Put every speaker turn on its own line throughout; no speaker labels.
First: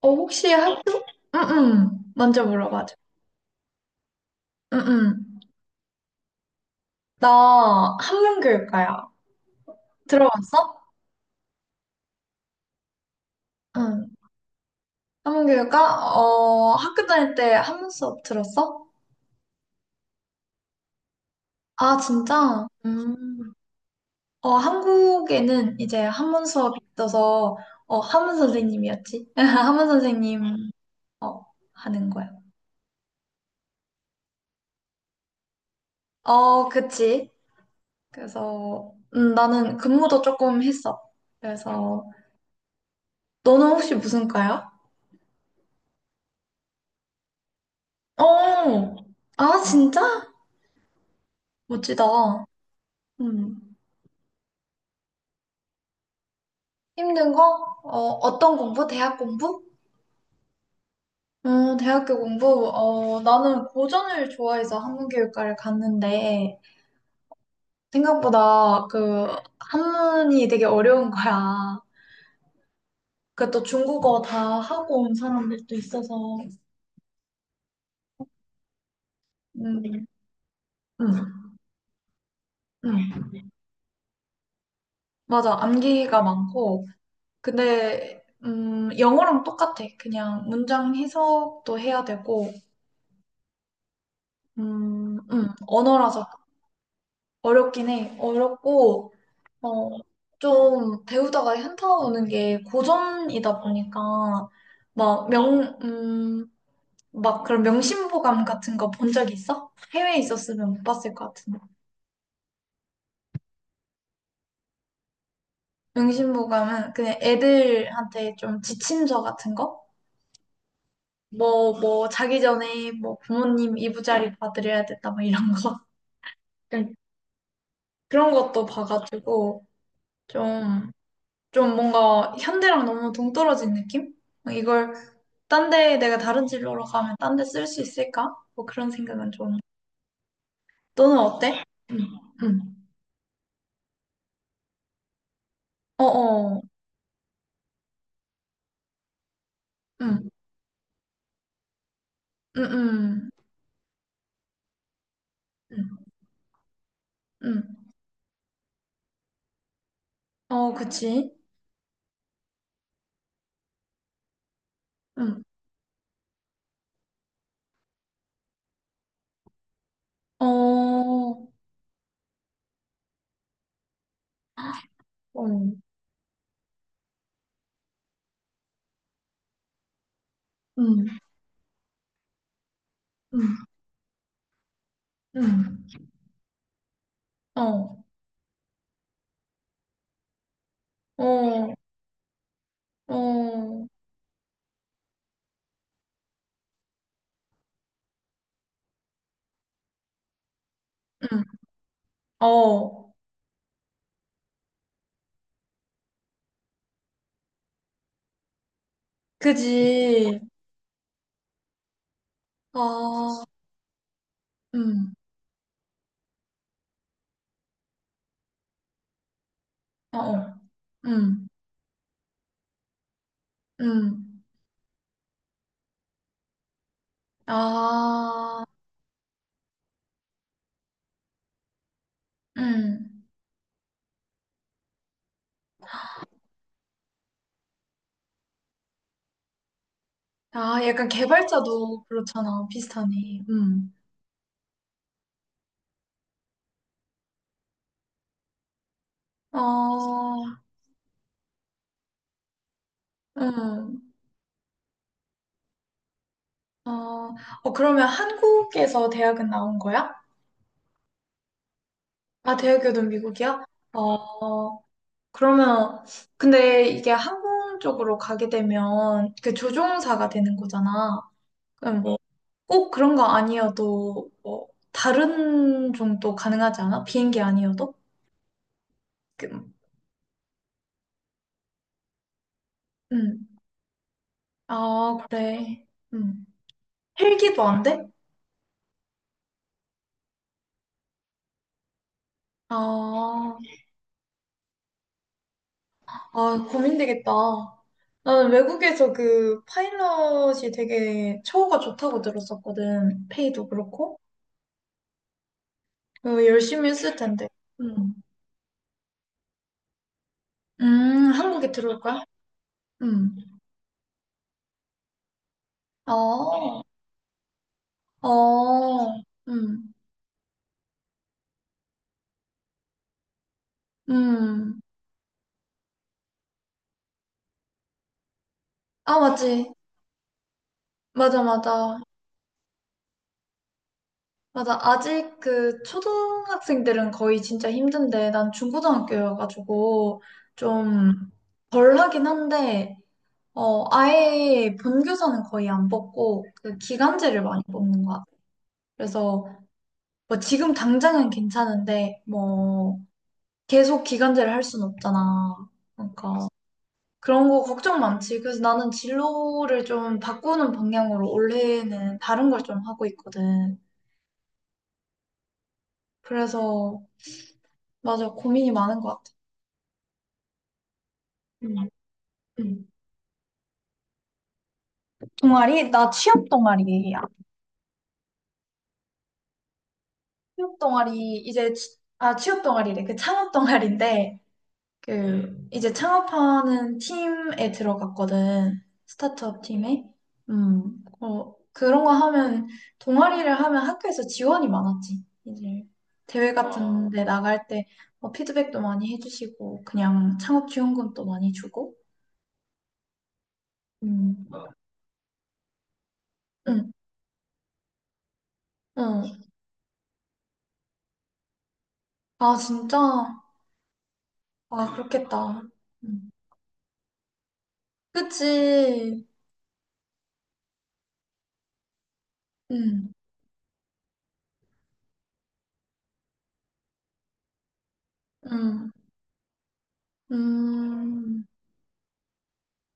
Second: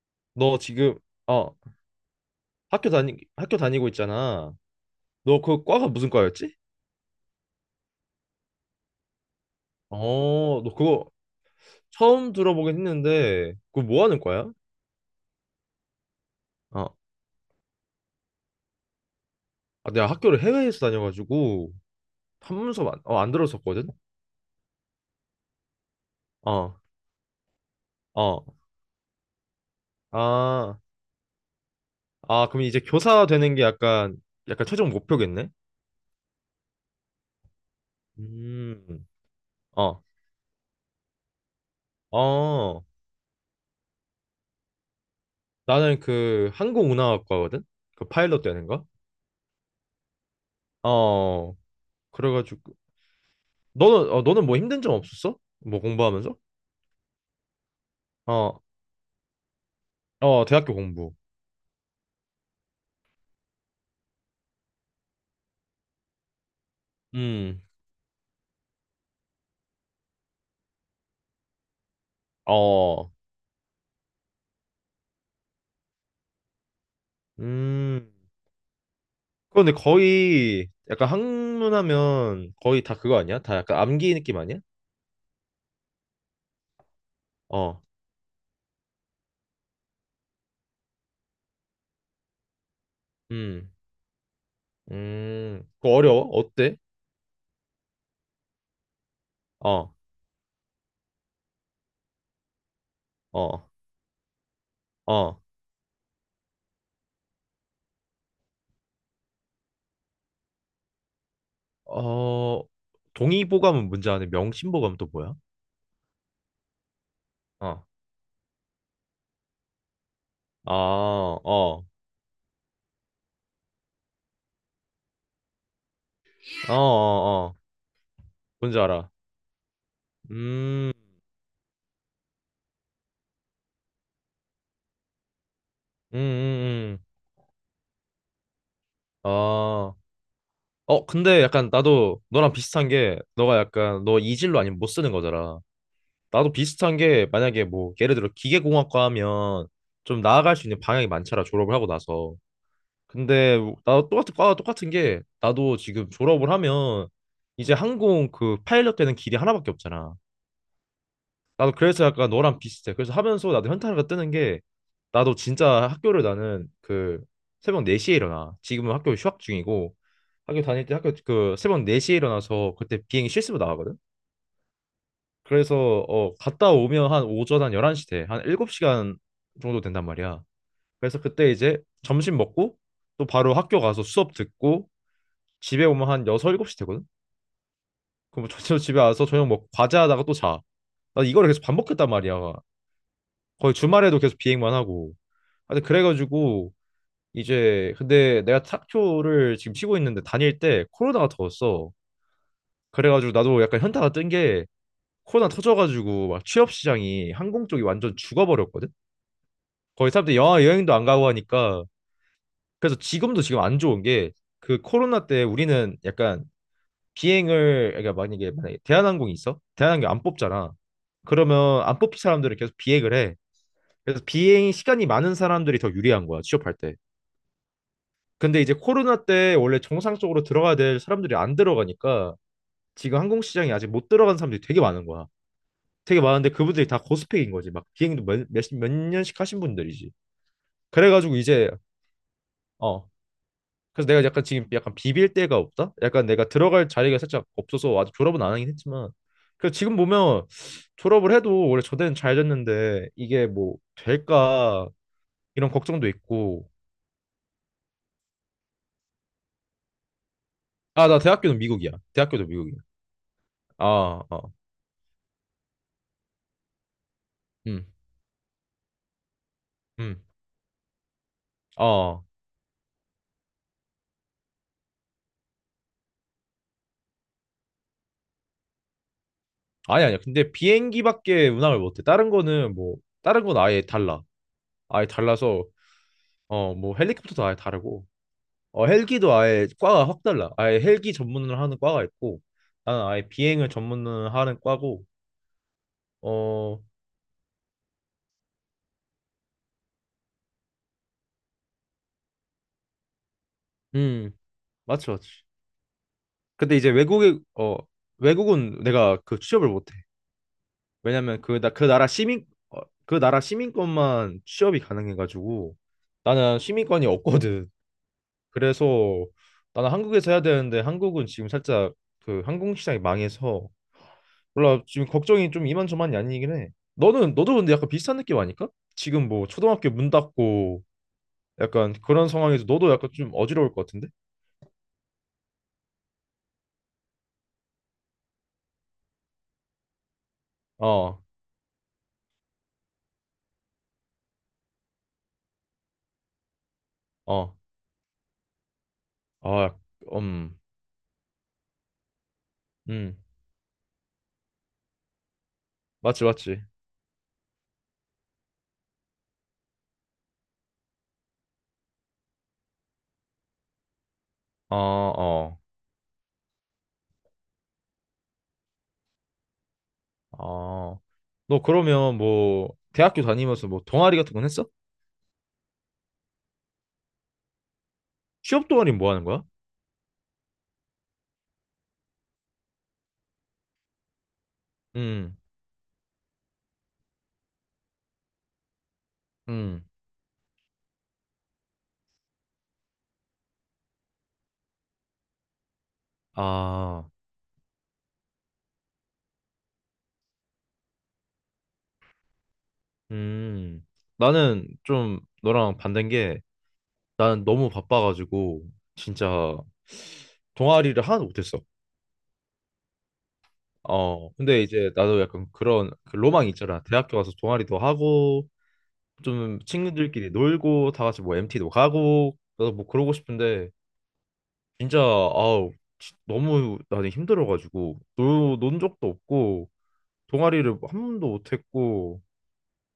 혹시
너 지금
학교,
어
응응, 먼저
학교
물어봐줘.
다니 학교 다니고 있잖아.
응응.
너 그 과가 무슨 과였지?
나 한문교육과야.
너
들어봤어?
그거 처음 들어보긴 했는데 그거 뭐
응.
하는 과야?
한문교육과?
어,
학교 다닐 때 한문 수업 들었어?
내가 학교를 해외에서 다녀가지고
아, 진짜?
한문서 안, 어, 안
음.
들었었거든.
한국에는 이제 한문
어,
수업이 있어서, 한문
어,
선생님이었지? 한문 선생님,
아,
어, 하는 거야.
아 그럼 이제 교사 되는 게 약간 최종 목표겠네.
어, 그치.
음,
그래서, 나는
어,
근무도 조금 했어. 그래서,
어,
너는 혹시 무슨 과야?
나는 그 항공운항학과거든. 그 파일럿 되는 거.
어, 아, 진짜?
어,
멋지다.
그래가지고
음.
너는 너는 뭐 힘든 점 없었어? 뭐 공부하면서?
힘든 거? 어, 어떤
어,
공부? 대학 공부?
대학교 공부.
대학교 공부, 나는 고전을 좋아해서 한문교육과를 갔는데,
음,
생각보다 그, 한문이 되게 어려운 거야.
어,
그 또 중국어 다 하고 온 사람들도 있어서,
음. 그런데
음,
거의 약간
음,
학문하면 거의 다 그거
음.
아니야? 다 약간 암기 느낌 아니야?
맞아. 암기가 많고,
어,
근데, 영어랑 똑같아. 그냥 문장 해석도 해야 되고,
음. 그거 어려워?
언어라서
어때?
어렵긴 해. 어렵고, 어,
어,
좀 배우다가 현타오는 게 고전이다
어,
보니까, 막
어.
명, 음, 막 그런 명심보감 같은 거 본 적 있어? 해외에 있었으면 못 봤을 것 같은데.
어, 동의보감은 뭔지 아네. 명심보감 또 뭐야?
명심보감은 그냥
어,
애들한테 좀 지침서 같은 거?
아,
뭐,
어,
뭐, 자기 전에 뭐 부모님 이부자리 봐드려야 된다, 뭐 이런 거.
어, 어, 어.
그런 것도
뭔지 알아.
봐가지고, 좀,
음,
좀 뭔가 현대랑 너무 동떨어진 느낌? 이걸 딴 데 내가
음,
다른 진로로
음, 음.
가면 딴 데 쓸 수 있을까? 뭐 그런 생각은 좀.
아.
너는
근데
어때?
약간
응,
나도 너랑
응.
비슷한 게 너가 약간 너 이질로 아니면 못 쓰는 거잖아. 나도
어어,
비슷한 게 만약에 뭐 예를 들어 기계공학과 하면 좀
응,
나아갈 수 있는 방향이 많잖아. 졸업을 하고 나서.
응, 응,
근데 나도 똑같은 과와 똑같은 게 나도
응,
지금 졸업을 하면
응.
이제 항공 그 파일럿 되는 길이 하나밖에 없잖아.
어, 그치.
나도 그래서 약간 너랑 비슷해. 그래서 하면서 나도 현타가 뜨는 게 나도
응,
진짜 학교를 나는 그 새벽 4시에 일어나. 지금은 학교 휴학 중이고
어,
학교 다닐 때 학교
어,
그 새벽 4시에 일어나서 그때 비행기 실습으로 나가거든.
응,
그래서 갔다 오면 한 오전 한 11시 돼. 한 7시간 정도 된단 말이야.
응,
그래서 그때 이제 점심 먹고 또 바로 학교 가서 수업 듣고
응.
집에 오면 한 6, 7시 되거든.
어,
그럼 뭐 저녁 집에 와서 저녁 먹고 과제하다가 또 자. 나 이거를 계속
어,
반복했단 말이야. 거의
어,
주말에도 계속 비행만 하고. 하여튼 그래가지고 이제 근데 내가 탁교를 지금 치고 있는데 다닐 때 코로나가
응,
더웠어.
어,
그래가지고 나도 약간 현타가 뜬 게 코로나 터져가지고 막 취업 시장이 항공 쪽이 완전 죽어버렸거든. 거의 사람들이
그지.
영화 여행도 안 가고 하니까 그래서 지금도
아,
지금 안 좋은 게 그
응,
코로나 때 우리는 약간 비행을 그러니까 만약에 대한항공이 있어? 대한항공
어,
안
어,
뽑잖아.
응,
그러면 안 뽑힌 사람들은 계속 비행을 해. 그래서
응.
비행 시간이 많은 사람들이 더 유리한 거야 취업할 때. 근데
아.
이제 코로나 때 원래 정상적으로 들어가야 될 사람들이 안 들어가니까 지금
음.
항공 시장에 아직 못 들어간 사람들이 되게 많은 거야. 되게 많은데 그분들이 다 고스펙인 거지. 막 비행도 몇 년씩 하신 분들이지.
아, 약간
그래가지고 이제
개발자도 그렇잖아.
어
비슷하네. 음.
그래서 내가 약간 지금 약간 비빌 데가 없다. 약간 내가 들어갈 자리가 살짝 없어서 아직 졸업은 안 하긴 했지만 그 지금 보면
어,
졸업을 해도 원래 저대는 잘 됐는데 이게 뭐
음.
될까 이런 걱정도 있고.
어, 어, 그러면 한국에서 대학은 나온 거야?
아 나 대학교는 미국이야. 대학교도
아,
미국이야.
대학교는 미국이야?
아 어.
어, 그러면, 근데 이게 항공
음.
쪽으로 가게 되면 그
음.
조종사가 되는 거잖아. 그럼 뭐,
어,
꼭 그런 거 아니어도, 뭐, 다른 종도 가능하지 않아? 비행기 아니어도? 그,
아니 아니야. 근데 비행기밖에 운항을 못해. 다른 거는 뭐 다른
음.
건 아예 달라. 아예
아,
달라서
그래. 음.
뭐 헬리콥터도 아예
헬기도 안 돼?
다르고 헬기도 아예 과가 확 달라. 아예 헬기 전문을 하는 과가 있고 나는 아예
아,
비행을 전문을 하는 과고
아,
어
고민되겠다. 나는 외국에서 그 파일럿이 되게 처우가 좋다고 들었었거든. 페이도 그렇고.
음 맞지.
어,
근데
열심히
이제
했을
외국에
텐데.
어
음.
외국은 내가 그 취업을 못해. 왜냐면 그
한국에
나 그
들어올
나라
거야?
시민 어, 그
음.
나라 시민권만 취업이 가능해가지고 나는
어,
시민권이 없거든.
어,
그래서 나는
음,
한국에서 해야 되는데 한국은 지금 살짝 그 항공 시장이 망해서
음.
몰라 지금 걱정이 좀 이만저만이 아니긴 해. 너는 너도 근데 약간 비슷한 느낌 아닐까?
아,
지금 뭐
맞지.
초등학교 문 닫고
맞아,
약간
맞아.
그런 상황에서 너도 약간 좀 어지러울 것 같은데?
맞아. 아직 그 초등학생들은 거의 진짜 힘든데, 난 중고등학교여가지고
어,
좀 덜 하긴 한데, 아예 본교사는 거의 안 뽑고, 그 기간제를
어,
많이 뽑는 것 같아요. 그래서,
아, 약-
뭐,
음,
지금 당장은 괜찮은데, 뭐,
음,
계속 기간제를 할 수는 없잖아.
맞지,
그러니까,
맞지.
그런 거 걱정 많지. 그래서 나는 진로를 좀 바꾸는 방향으로 올해는 다른 걸 좀 하고 있거든.
어, 어,
그래서, 맞아, 고민이 많은 것 같아.
어. 너
음,
그러면 뭐
음.
대학교 다니면서 뭐 동아리 같은 건 했어?
동아리? 나 취업 동아리야.
취업 동아리 뭐 하는 거야?
취업 동아리, 이제, 아, 취업 동아리래. 그 창업 동아리인데,
음,
그 이제 창업하는 팀에 들어갔거든. 스타트업
음,
팀에. 음. 그런 거 하면 동아리를 하면 학교에서 지원이 많았지. 이제 대회 같은
아.
데 나갈 때 뭐 피드백도 많이 해주시고 그냥 창업 지원금도 많이 주고.
음,
음.
나는 좀 너랑 반대인 게
응.
나는 너무 바빠가지고
응.
진짜 동아리를 하나도 못했어.
아, 진짜.
근데 이제
아,
나도 약간
그렇겠다.
그런 그
음.
로망이 있잖아. 대학교 가서 동아리도 하고
그치.
좀 친구들끼리 놀고 다 같이 뭐 MT도 가고 나도 뭐
음.
그러고 싶은데 진짜 아우 너무 나는 힘들어가지고 논
음.
적도 없고 동아리를 한 번도
음.
못했고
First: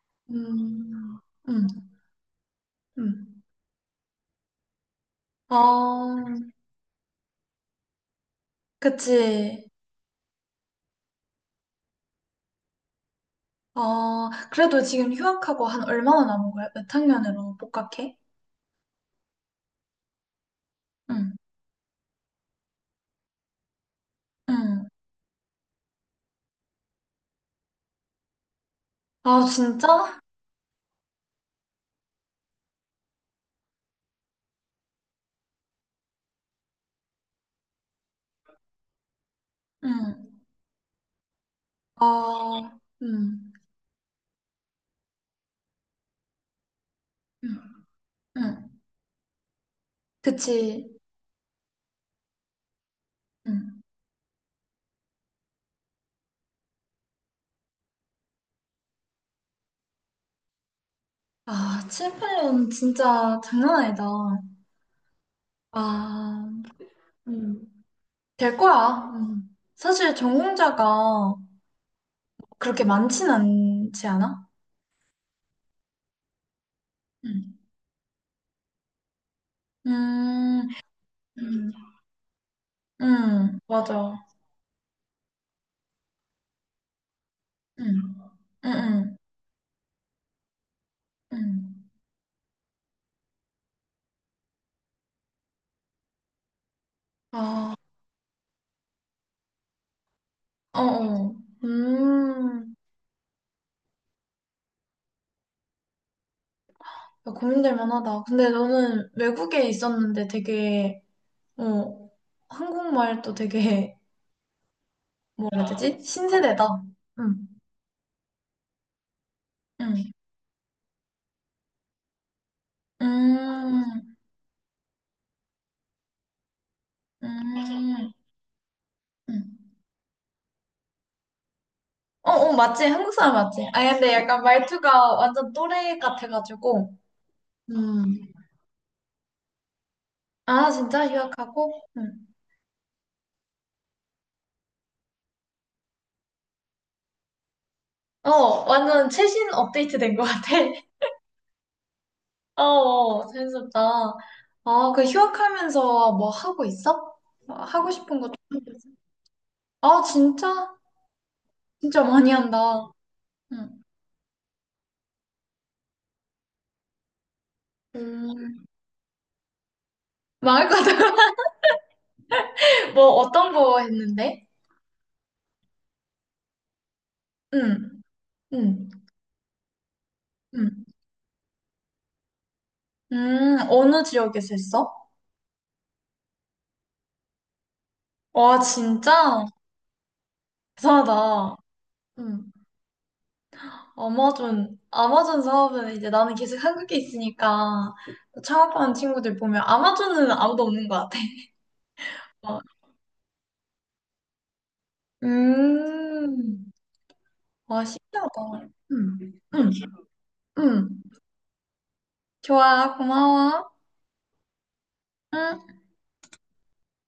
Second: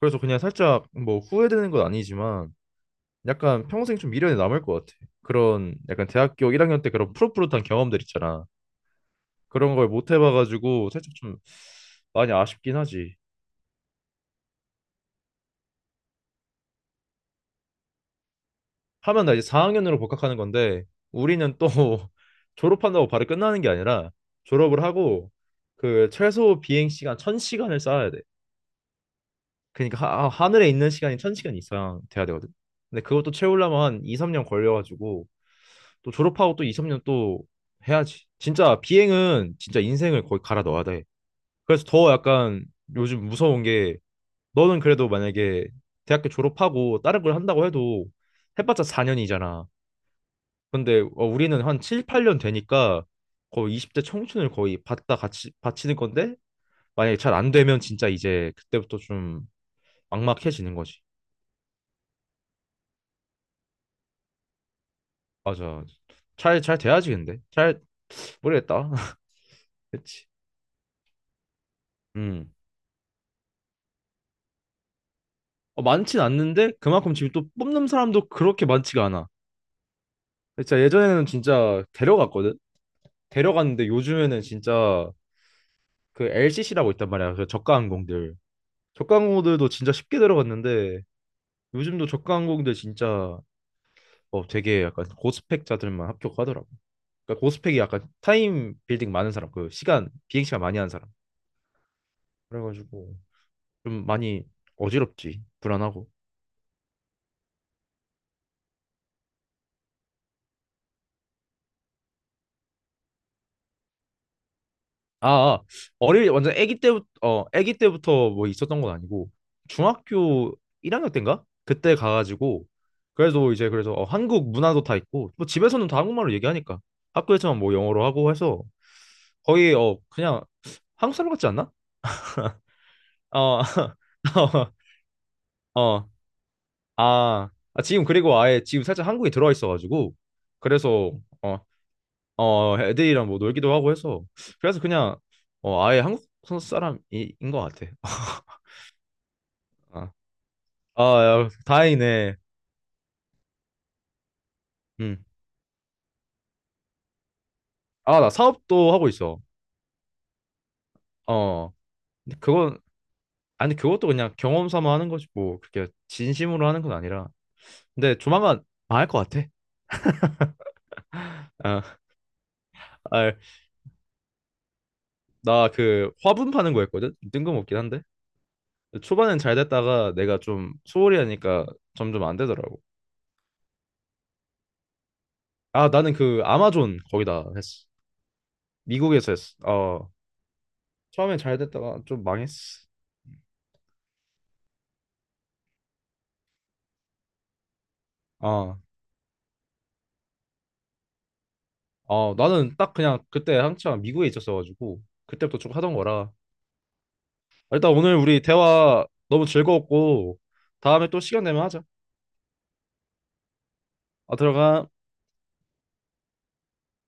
그래서 그냥 살짝 뭐
음. 음.
후회되는 건 아니지만
음.
약간 평생 좀 미련이 남을 것 같아. 그런 약간
아.
대학교 1학년 때 그런 푸릇푸릇한 경험들 있잖아.
그치.
그런 걸 못 해봐가지고 살짝 좀 많이 아쉽긴 하지.
그래도 지금 휴학하고 한 얼마나 남은 거야? 몇 학년으로 복학해?
하면 나 이제 4학년으로 복학하는 건데
응,
우리는 또 졸업한다고 바로 끝나는 게 아니라 졸업을
응.
하고 그 최소 비행 시간 1000시간을 쌓아야 돼.
아,
그러니까
진짜?
하늘에 있는 시간이 1000시간 이상 돼야 되거든. 근데 그것도 채우려면 한 2, 3년 걸려가지고 또 졸업하고 또 2, 3년 또 해야지. 진짜 비행은 진짜 인생을
응.
거의 갈아 넣어야 돼. 그래서 더 약간
아,
요즘
응,
무서운 게 너는 그래도 만약에 대학교 졸업하고 다른 걸
응,
한다고 해도
응.
해봤자 4년이잖아.
그치.
근데 우리는 한 7, 8년 되니까 거의
응.
20대 청춘을 거의 받다 같이 바치는 건데 만약에 잘 안 되면 진짜 이제 그때부터 좀 막막해지는 거지.
아, 7, 8년 진짜 장난 아니다.
맞아.
아,
잘 돼야지 근데. 잘
음, 될
모르겠다.
거야. 음. 사실
그치.
전공자가
음.
그렇게 많진 않지 않아?
많진 않는데 그만큼 지금 또
음,
뽑는 사람도 그렇게 많지가 않아.
음,
진짜 예전에는
음,
진짜 데려갔거든. 데려갔는데
맞아.
요즘에는 진짜 그 LCC라고 있단 말이야. 그 저가
음,
항공들.
음,
저가
음.
항공들도 진짜 쉽게 들어갔는데
음.
요즘도 저가 항공들 진짜 되게 약간 고스펙자들만 합격하더라고. 그러니까
아.
고스펙이 약간 타임 빌딩 많은 사람, 그 시간 비행 시간 많이 하는 사람.
어어. 음.
그래가지고 좀 많이 어지럽지. 불안하고.
고민될 만하다. 근데 너는 외국에 있었는데 되게, 어, 한국말도 되게,
아,
뭐라
아,
해야 되지?
어릴 완전 아기
신세대다.
때부터
응,
아기 때부터 뭐 있었던 건 아니고
응.
중학교 1학년 때인가? 그때 가가지고 그래도 이제 그래서
음,
한국 문화도 다 있고 뭐 집에서는 다 한국말로 얘기하니까 학교에서만 뭐 영어로
음,
하고 해서
음.
거의 그냥 한국 사람 같지 않나?
어, 어, 맞지? 한국 사람
어,
맞지? 아, 근데 약간 말투가 완전
어,
또래
어,
같아가지고.
아 지금
음.
그리고 아예 지금 살짝 한국에 들어와 있어가지고
아, 진짜?
그래서 어,
휴학하고? 응.
애들이랑 뭐 놀기도 하고 해서 그래서 그냥 아예 한국 사람인 것 같아.
어, 완전 최신 업데이트 된 것
아,
같아.
야, 다행이네.
어, 어, 재밌었다. 아, 그
음.
휴학하면서 뭐 하고 있어? 뭐 하고 싶은
아,
거
나
좀.
사업도 하고 있어.
아, 진짜?
어.
진짜 많이
근데
한다.
그건, 아니,
응.
그것도 그냥 경험 삼아 하는 거지, 뭐. 그렇게 진심으로 하는 건 아니라. 근데 조만간
음,
망할 것 같아.
말할 거다.
아,
뭐
아,
어떤 거 했는데?
나 그 화분 파는 거 했거든? 뜬금없긴
응,
한데.
응,
초반엔 잘 됐다가 내가 좀
응.
소홀히 하니까 점점 안 되더라고.
어느 지역에서 했어?
아, 나는 그 아마존 거기다 했어.
와,
미국에서
진짜?
했어. 어. 처음엔
대단하다.
잘 됐다가 좀
응.
망했어.
아마존, 아마존 사업은 이제 나는 계속 한국에 있으니까
아,
창업하는 친구들 보면 아마존은 아무도 없는 것 같아. 어.
나는 딱 그냥 그때 한창 미국에 있었어가지고 그때부터 쭉 하던 거라
음. 와,
일단 오늘 우리
신기하다.
대화
응,
너무
응,
즐거웠고
응.
다음에 또 시간 되면 하자.
좋아, 고마워.
아, 들어가.
응.